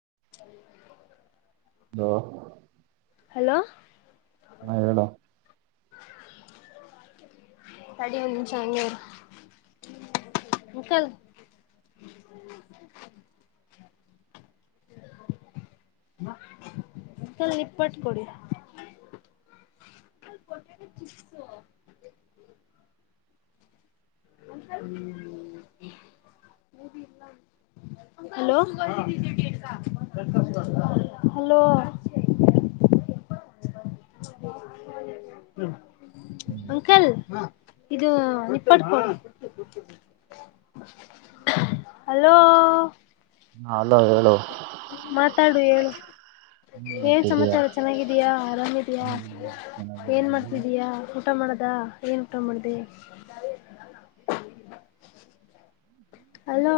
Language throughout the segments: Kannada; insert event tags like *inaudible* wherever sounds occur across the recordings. *inaudible* ಹ ಹಲೋ ಹಾ ಹೇಳಡ ಅಡಿ ಒಂದಚಂಗ ಮಕಲ್ *inaudible* *inaudible* ನಿಪ್ಪಟ್ಟ ಕೊಡಿ ಕಟ್ಟ ಕಸ ಹ್ಮ್ *inaudible* ಹಲೋ ಹಲೋ *inaudible* ಅಂಕಲ್ ಇದು ಇಡ್ಕ ಹಲೋ ಹಾ ಅಲೋ ಹೇಳೋ ಮಾತಾಡು ಹೇಳು ಹ್ಮ್ ಏನ್ ಸಮಾಚಾರ ಚೆನ್ನಾಗಿದಯಾ ಆರಾಮಿದ್ಯಾಾ ಹ್ಮ್ ಚೆನ್ನಾಗಿ. ಏನ್ ನೀನು? ಮಾಡ್ತಿದೀಯಾ ಊಟ ಮಾಡ ಾ ಏನ್ಟ ಮಾಡ್ದ ಅಲೋ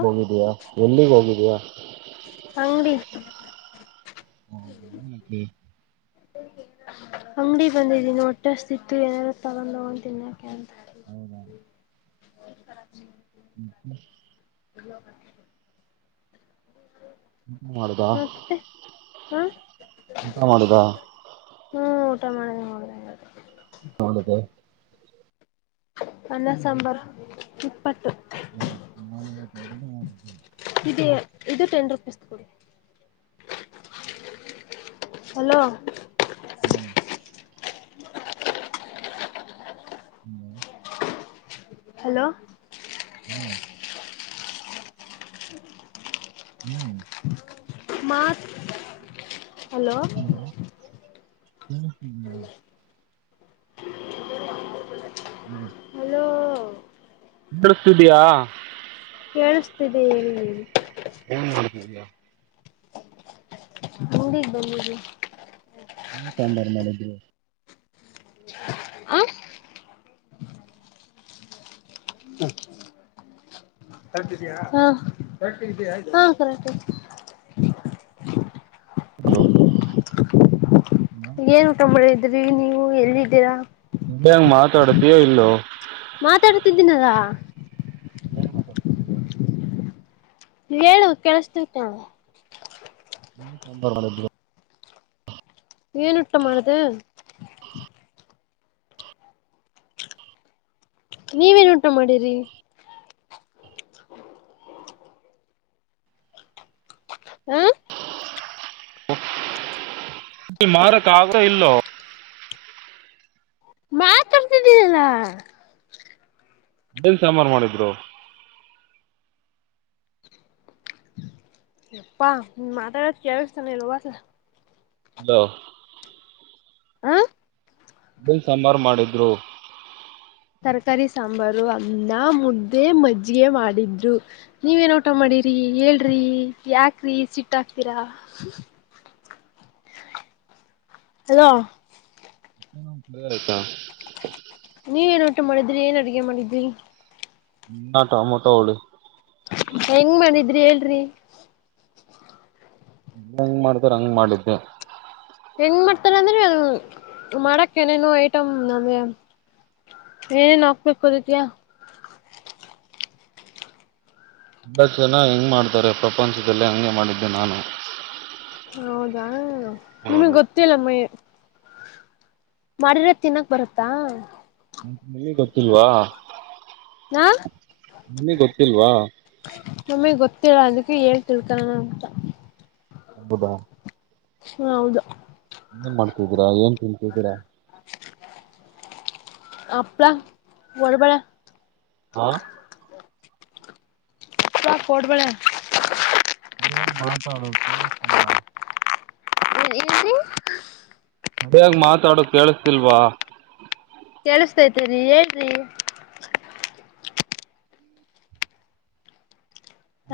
ನಿಗ್ ಹೋಗಿದೀಯಾ ಎಲ್ಲಿಗ್ ಹೋಗಿದಯಾ ಅಂಗಡಿ ಹಾ ಅಂಗಡಿ ಬಂದಿದ್ದೀನಿ ಒಟ್ಟಷ್ಟ ಇತ್ತು ಏನಾದಾರು ತರ ತಗೊಂತೀನಿ ಹೌದಾ ಹ ರಾ ಚ ಹ್ಮ ಇ ಎಂತ ಮಾಡುದಾ ಮತ್ತೆ ಹಾ ಎಂತ ಮಾಡುದಾ ಹ್ಮ್ ಊಟ ಮಾಡಿದೆ ನೋ್ದಿ ಹೌನದ ಪಸಂಬರ್ ಹಾ ನಾನು ಕಡ ಇದು ಇದು ಟೆನ್ ರುಪೀಸ್ ಕೊಡಿ ಹಲೋ ಹ್ಮ್ ಹ ಹಲೋ ಹ್ಮ ಹ್ಮ್ ಮತ್ ಹಲೋ. ಹ್ಮ ಹ್ಮ್ ನಮಸ್ ಹಲೋ ಕೇಳಿಸ್ತಿದೀಯಾ ಕೇಳಿಸ್ತಿದೆ ಹೇಳಿ ಹೇಳಿ. ಹ್ಮಾ ಹುಂಡಿಗ್ ಬಂದಿದೀನಿ. ನೀ ಕೊಂಡ *unintelligible* ಹಾ ಕರೆಕ್ಟ್ ಇದಿಯಾ ಹ ಕರೆಕ್ಟ್ ಇದಿಯಾ ಹ ಕರೆಕ್ಟ್ ಇದೆ. ಹಲೋ. ಏನ್ ಊಟ ಮಾಡಿದ್ರಿ ನೀವು ಎಲ್ಲಿದ್ದೀರಾ. *unintelligible* ಹೆಂಗ ಮಾತಾಡ್ತೀಯೋ ಇಲ್ಲೋ. ಮಾತಾಡ್ತಿದ್ದೀನಲ್ಲ. ಏನ್ ಮಾತಾಡ್ತಿದ್ದಿಯ. ಹೇಳು ಕೆಳುಸ್ತೈತೆ. *unintelligible* ಮಾಡೋದು ಬಿಡು. ಏನುಟಮಾಡ್ದೆ. ನೀವೇನುಟ ಮಾಡಿರಿ. ಹ ಮಾರ ಕಾಗರ ಇಲ್ಲೋ. ಇಲ್ಲ. ಏನ್ ಸಾಂಬಾರು ಮಾಡಿದ್ರು. ಯಪ್ಪಾ ನೀನು ಮಾತಾಡದು ಕೇಳಿಸ್ತಾನೆ ಇಲ್ಲ ಹೋಗತ್ತಾ. ಹಲೋ. ಆ ಏನ್ ಸಾಂಬಾರ್ ಮಾಡಿದ್ರು. ತರಕಾರಿ ಸಾಂಬಾರು ಅನ್ನ ಮುದ್ದೆ ಮಜ್ಜಿಗೆ ಮಾಡಿದ್ರು. ನೀವ ಏನ್ ಉಟಾ ಮಾಡಿರಿ ಹೇಳ್ *unintelligible* ರೀ ಯಾಕ್ರಿ ಸಿಟ್ಟ ಅಕ್ತೀರಾ. ಹಲೋ ಎನ್ *unintelligible* ನೀವ ಏನ್ ಉಟು ಮಾಡಿದ್ರಿ ಏನ್ ಅಡಗೆ ಮಾಡಿದ್ರಿ. ಅನ್ನ ಟಮೋಟ ಉಳಿ. ಹೆಂಗ್ ಮಾಡಿದ್ರಿ ಹೇಳ್ರಿ. *unintelligible* ಹೆಂಗ್ ಮಾಡತರೊ ಹಂಗ ಮಾಡಿದ್ದೆ. ಹೆಂಗ್ ಮಾಡ್ತಾರ ಅಂದ್ರೆ ಮಾಡಕ್ ಏನೇನೊ ಐಟಮ್ ನಮಗೆ. ಏನೇನ್ ಹಾಕ್ಬೇಕು ಅದಿಕೆ. ಎಲ್ಲ ಜನ ಹೆಂಗ್ ಮಾಡ್ತಾರೆ ಪ್ರಪಂಚದಲ್ಲೇ ಹಂಗೆ ಮಾಡಿದ್ದೆ ನಾನು. ಹೌದಾ ನಿಮಗ್ ಹೌದು ಗೊತ್ತಿಲ್ಲಮ್ಮಯ ಮಾಡಿದ್ರೆ ತಿನ್ನಕ್ ಬರುತ್ತಾ. ನಿನಗ್ ಗೊತ್ತಿಲ್ವಾ. ಹಾ ನಿನಗ್ ಗೊತ್ತಿಲ್ವಾ. ನಮ್ಮಿಗೆ ಗೊತ್ತಿಲ್ಲ ಅದಕ್ಕೆ ಹೇಳಿ ತಿಳ್ಕೊಳನ ಅಂತ. ಹೌದಾ ಹ ಹೌದು ಏನ್ ಮಾಡ್ಕಿದ್ದೀರಾ ಏನ್ ತಿನ್ನತಿದೀರಾ ಅಪ್ಳಾ ಕೋಡ್ಬಳೆ ಹಾ ಕೋರ್ಟ್ಬಳ ಏನ್ ಮಾತಾಡು ಕೇಳುಸ್ತಿಲ್ವಾ *inaudible* ಬೆಗ್ ಮಾತಾಡೋ ಕೇಳಸ್ತಿಲ್ವಾ ಕೆೇಳಸ್ತೈತಿರಿ ಹೇಳ್ರಿ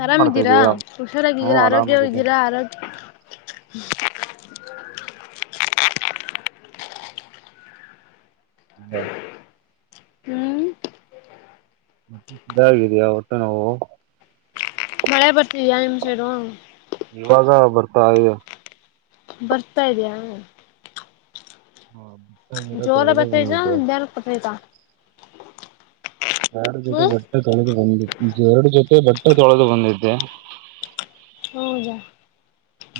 ಏನ್ ಆರಾಮ್ ಇದಿದ್ದೀರಾ ಮಾಡ್ತಿದೀಯಾ ಹ್ಮ್ ಹುಷಾರಾಗಿದ್ದೀರಾ ಆರೋಗ್ಯವ ಆರಾಮಾಗಿದ್ದೀನಿ ಇದ್ದೀರಾ ಆರೋಗ್ಯ ್ಮ *inaudible* ಹ್ಮ *inaudible* ಹ್ಮ್ ಮತ್ತೆ ಸ್ಧ ಆಗಿದಯಾ ಒಟ್ಟು ನಾವು ಮಳೆ ಬರ್ತಿದ್ಯ ನಿಮ್ ಸೈಡು ಇವಾಗ ಬರ್ತಾ ಅ ಬರ್ತಾ ಇದ್ಯಾಾ ಹಾ ಬ ಮರ ತೊಳಗ ಬರ್ತೈತಾ ಬಂದಿದ್ದೆ *inaudible* ನಿಧಾನಕ್ ಬರ್ತೈತಾ ಎರ ಜೊತೆ ಹ್ಮ್ ಬಟ್ಟೆ ತೊಳೆದು ಬಂದು ಎರಡು ಜೊತೆ ಬಟ್ಟೆ ತೊಳೆದು ಬಂದಿದ್ದೆ ಹೌದಾ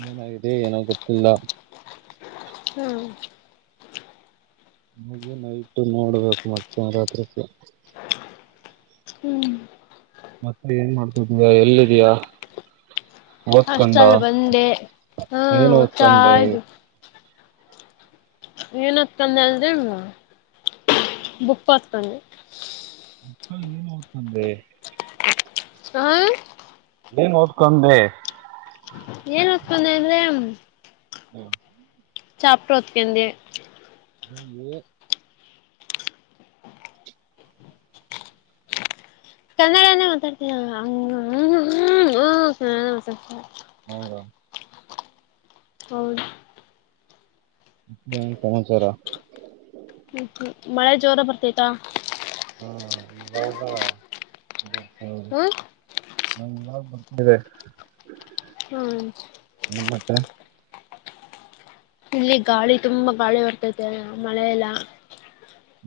ನ ಆ ಇದೆ ನ ಗೊತ್ತಿಲ್ಲ ಹ್ಮ್ ಹಗಿ ನೈಟ್ ನೋಡ್ಬೇಕು ಮತ್ತೆ ರಾತ್ರಿಕ್ಕೆ ಹ್ಮ್ ಮತ್ತೆ ಏನ್ ಮಾಡ್ತಿದ್ಯಾ ಎಲ್ಲಿದಯಾ ಓತ್ಕೊಂಡ ಅಷ್ಟ್ರಲ್ಲಿ ಬಂದೆ ಹಾ ನೀನು ಓದ್ತಾ ಓತ್ಕೊಂಡೆ ಇದ್ದೆ ಏನ್ ಹತ್ಕಂದ ಅಲ್ದಲ್ ಬುಪ್ಪ ಹತ್ಕಂದಿ ಹ ಏನ್ ಹ್ತಂದೆ ಹ್ಮ ಏನ್ ಓದ್ಕೊಂಡೆ ಏನ್ ಹತ್ಕೊಂದೆ ಅಂದ್ರೆ ಹ್ಮ ಚಾಪೋತ್ಕಂದ ಹ ಕನ್ನಡನೇ ಮಾತಾಡ್ತರ ಹ್ಮ ಹ್ಮನ್ನಡ ಮಾತಾಡ್ತ *inaudible* ಹೌದಾ ಹೌ ಹ್ಮ ಸಮಾಚಾರ ಹ ಮಳೆ ಜೋರ ಬರ್ತತಾ ಹ್ಮ ಹ ಹ ಹ್ಮ ಹ್ಮ್ *inaudible* ನಾಗ ಬರ್ತೇವೆ *inaudible* ಹ್ಮ್ ಮತ್ತ ಇಲ್ಲಿ ಗಾಳಿ ತುಂಬಾ ಗಾಳಿ ಬರ್ತೈತೆ ಮಳೆಲ್ಲ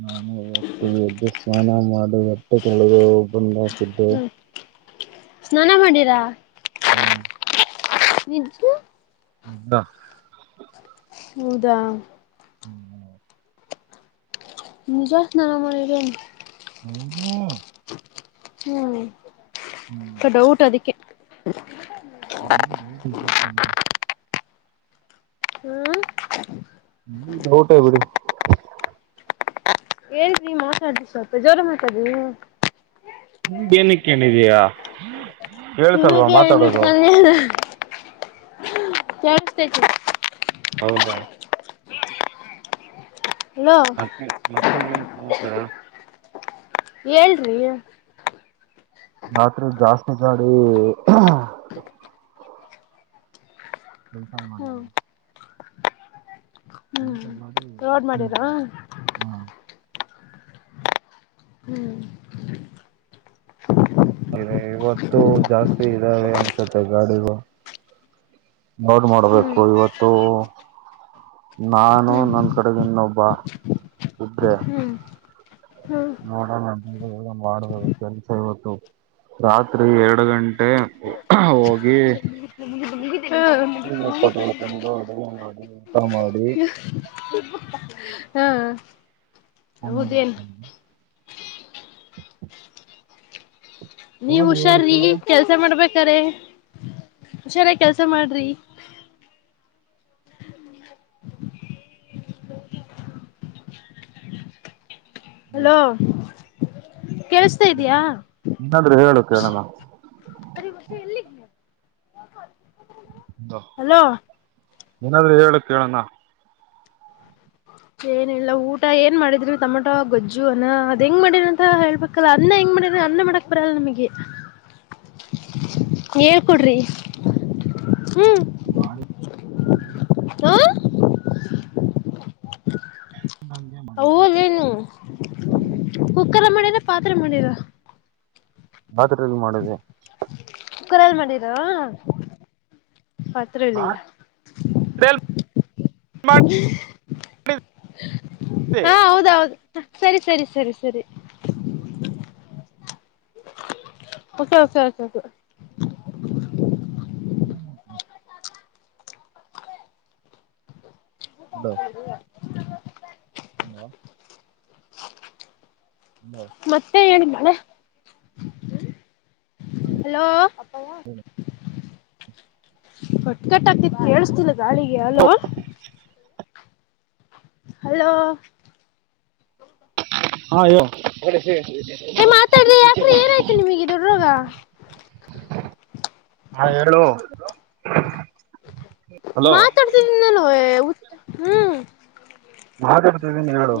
ನಾನು ಹೊತ್ತು ಎದ್ದು ಸ್ನಾನ ಮಾಡಿ ಬಟ್ಟೆ ತೊಳದು ಬಂದ ಹಾಕಿದ್ದೆ. ಹ್ಮ್ ಸ್ನಾನ ಮಾಡೀರಾ ಹಾ ನಿಜು *inaudible* ಹ ಹಾ ಹೌದಾ ನಿಜಾ ಸ್ನಾನ ಮಾಡಿರ ಹೌದು ಹ್ಮ್ ಡೌಟ್ ಅದಕ್ಕೆ ನೀ ಬ *inaudible* ಹ್ಮ್ ಡೌಟ್ ಬಿಡಿ. ಹೇಳಿದೀ ಮಾತಾಡ್ ಸ್ವಲ್ಪ ಜ್ವರ ಮಾತಾಡು. ನಿಮ್ಗೆನಕ್ಕೇನಿದಯಾ. ನಿಮಗೆ ಇಟ್ಕೊಂಡಿಲ್ಲ ಕೇಳಿಸ್ತಾ ಇದೆ. ಹೌದಾ ಹಲೋ ಮತ್ತೆ ಮತ್ತೆ ಏನ್ ಸಮಾಚಾರ. ಹೇಳ್ರಿ. ರಾತ್ರಿ ಜಾಸ್ತಿ ಗಾಡಿ. ಬೆಳಸಾವ ಮಾಡ ಹ್ಮ್ *inaudible* ಹ್ಮ್ ಇಂತ ನಲ್ಲಾಡಿ ರೋಡ್ ಮಾಡಿರಾ ಹಾ *inaudible* ಹ್ಮ್ ಇವತ್ತು ಜಾಸ್ತಿ ಇದಾವೆ ಅನ್ಸುತ್ತೆ ಗಾಡಿಗೂ. ನೋಡ್ ಹ್ಮ್ ಮಾಡ್ಬೇಕು ಇವತ್ತು. ನಾನು ಹ್ಮ್ ನನ್ನ ಕಡೆಗ ಇನ್ನೊಬ್ಬ ಇಬ್ರೆ. ಹ್ಮ್ ಹ್ಮ್ ನೋಡೋಣ ಮಾಡಬೇಕ ಕೆಲ್ಸ ಇವತ್ತು. ರಾತ್ರಿ ಎರಡು ಗಂಟೆ ಹೋಗಿ. *unintelligible* ಹ ಕದಳ್ಕಂದು ಅಡಗ ಮಾಡಿ ಊಟ ಮಾಡಿ. ಹಾ ಹೌದೇನ್ *inaudible* ನೀವು ಹುಷಾರಿ ಕೆಲ್ಸ ಮಾಡ್ಬೇಕು. ಹುಷರಾಗಿ ಕೆಲ್ಸ ಮಾಡ್ರಿ. ಹಲೋ ಕೇಳಿಸ್ತಾ ಇದಿಯಾ. ಏನಾದ್ರು ಹೇಳು ಕೇಳೋಣ ಹಲೋ ಏನಾದ್ರೂ ಹೇಳಕ್ ಕೇಳಣ. ಏನಿಲ್ಲ ಊಟ ಏನ್ ಮಾಡಿದ್ರರು ಟಮೊಟೋ ಗೊಜ್ಜು ಅನ್ನ ಅದ ಹೆಂಗ್ ಮಾಡಿದ್ರಿ ಅಂತ ಹೇಳ್ಬೇಕಲ್ಲ ಅ. ಅನ್ನ ಹೆಂಗ ಮಾಡ್ರ ಅನ್ನ ಮಾಡಕ್ ಬರಲ್ಲ ನಿಮಗೆ. *inaudible* ಹೇಳ ಕೊಡ್ರಿ. *inaudible* ನಮಗೆ. ಹಾ. ನಂಗೆ ಹದೇನು ಕುಕ್ಕರ ಮಾಡಿರ ಪಾತ್ರೆ ಮಾಡಿರ. ಪಾತ್ರಲ್ಲಿ ಮಾಡಿದೆ. ಕುಕ್ಕರ್ ಅಲ್ಲಿ ಮಾಡಿರಾ ಪಾತ್ರ ಅಲ್ಲಿ. *inaudible* ಹಾ ಹೌದೌದು. ಸರಿ ಸರಿ ಸರಿ ಸರಿ. Okay okay okay. ನೀ *inaudible* ಹ *inaudible* ಹ್ಮ *inaudible* ಮತ್ತೆ ಏನ್ ಮಳೆ. ಹಲೋ ಅ. ಕತ್ ಕಟ್ ಆಗ್ತಿತಿ ಕೇಳಿಸತಿಲ್ಲ ಗಾಳಿಗೆ ಅಲೋ. ಹಲೋ. ಹಾ ಯ ಬ *inaudible* ಏ ಮಾತಾಡ್ರಿ ಯಾಕ್ರಿ ಏನಾಯ್ತು ನಿಮಗೆ ದೊಡ್ಡೋಗ *unintelligible* ಹಾ ಹೇಳು. ಹಲೋ ಮಾತಾಡ್ತನಿ ನಾನು ಹ್ಮ್. ಭಾಗ *unintelligible*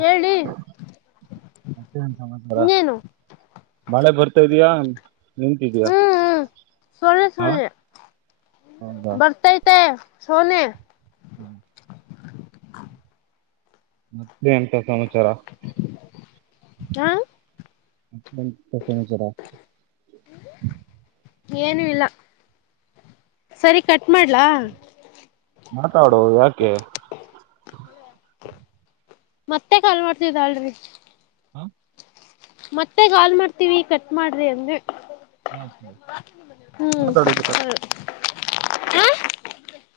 ಹೇಳಿ ಮತ್ತೆನ ಸಮಾಚಾರ ಇನ್ನೇನು ಮಳೆ ಬರ್ತಾ ಇದೀಯ ಹ್ಮ್ ಹ್ಮ್ ಸೊಳ್ಳೆ ಸೋಳ್ಳೆ ಹೌದಾ ಬರ್ತೈತೆ ಸೋನೆ ಮತ್ತೆ ಎಂತ ಸಮಾಚಾರ ಹ ಮತ್ತೆ ಎಂತ ಸಮಾಚಾರ ಏನು ಇಲ್ಲ ಸರಿ ಕಟ್ಟ ಮಾತಾಡೋ ಯಾಕೆ ಮತ್ತೆ ಕಾಲ್ ಮಾಡ್ತಿವಿ ತಾಳಿ ಹಾ ಮತ್ತೆ ಗಾಲ್ ಮಾಡ್ತೀವಿ ಕಟ್ ಮಾಡ್ರಿ ಅಂದ ಯಾಕೆ? ಹ್ಮ್ ಮಾತಾಡಿದ್ರೆ ಸ ಹ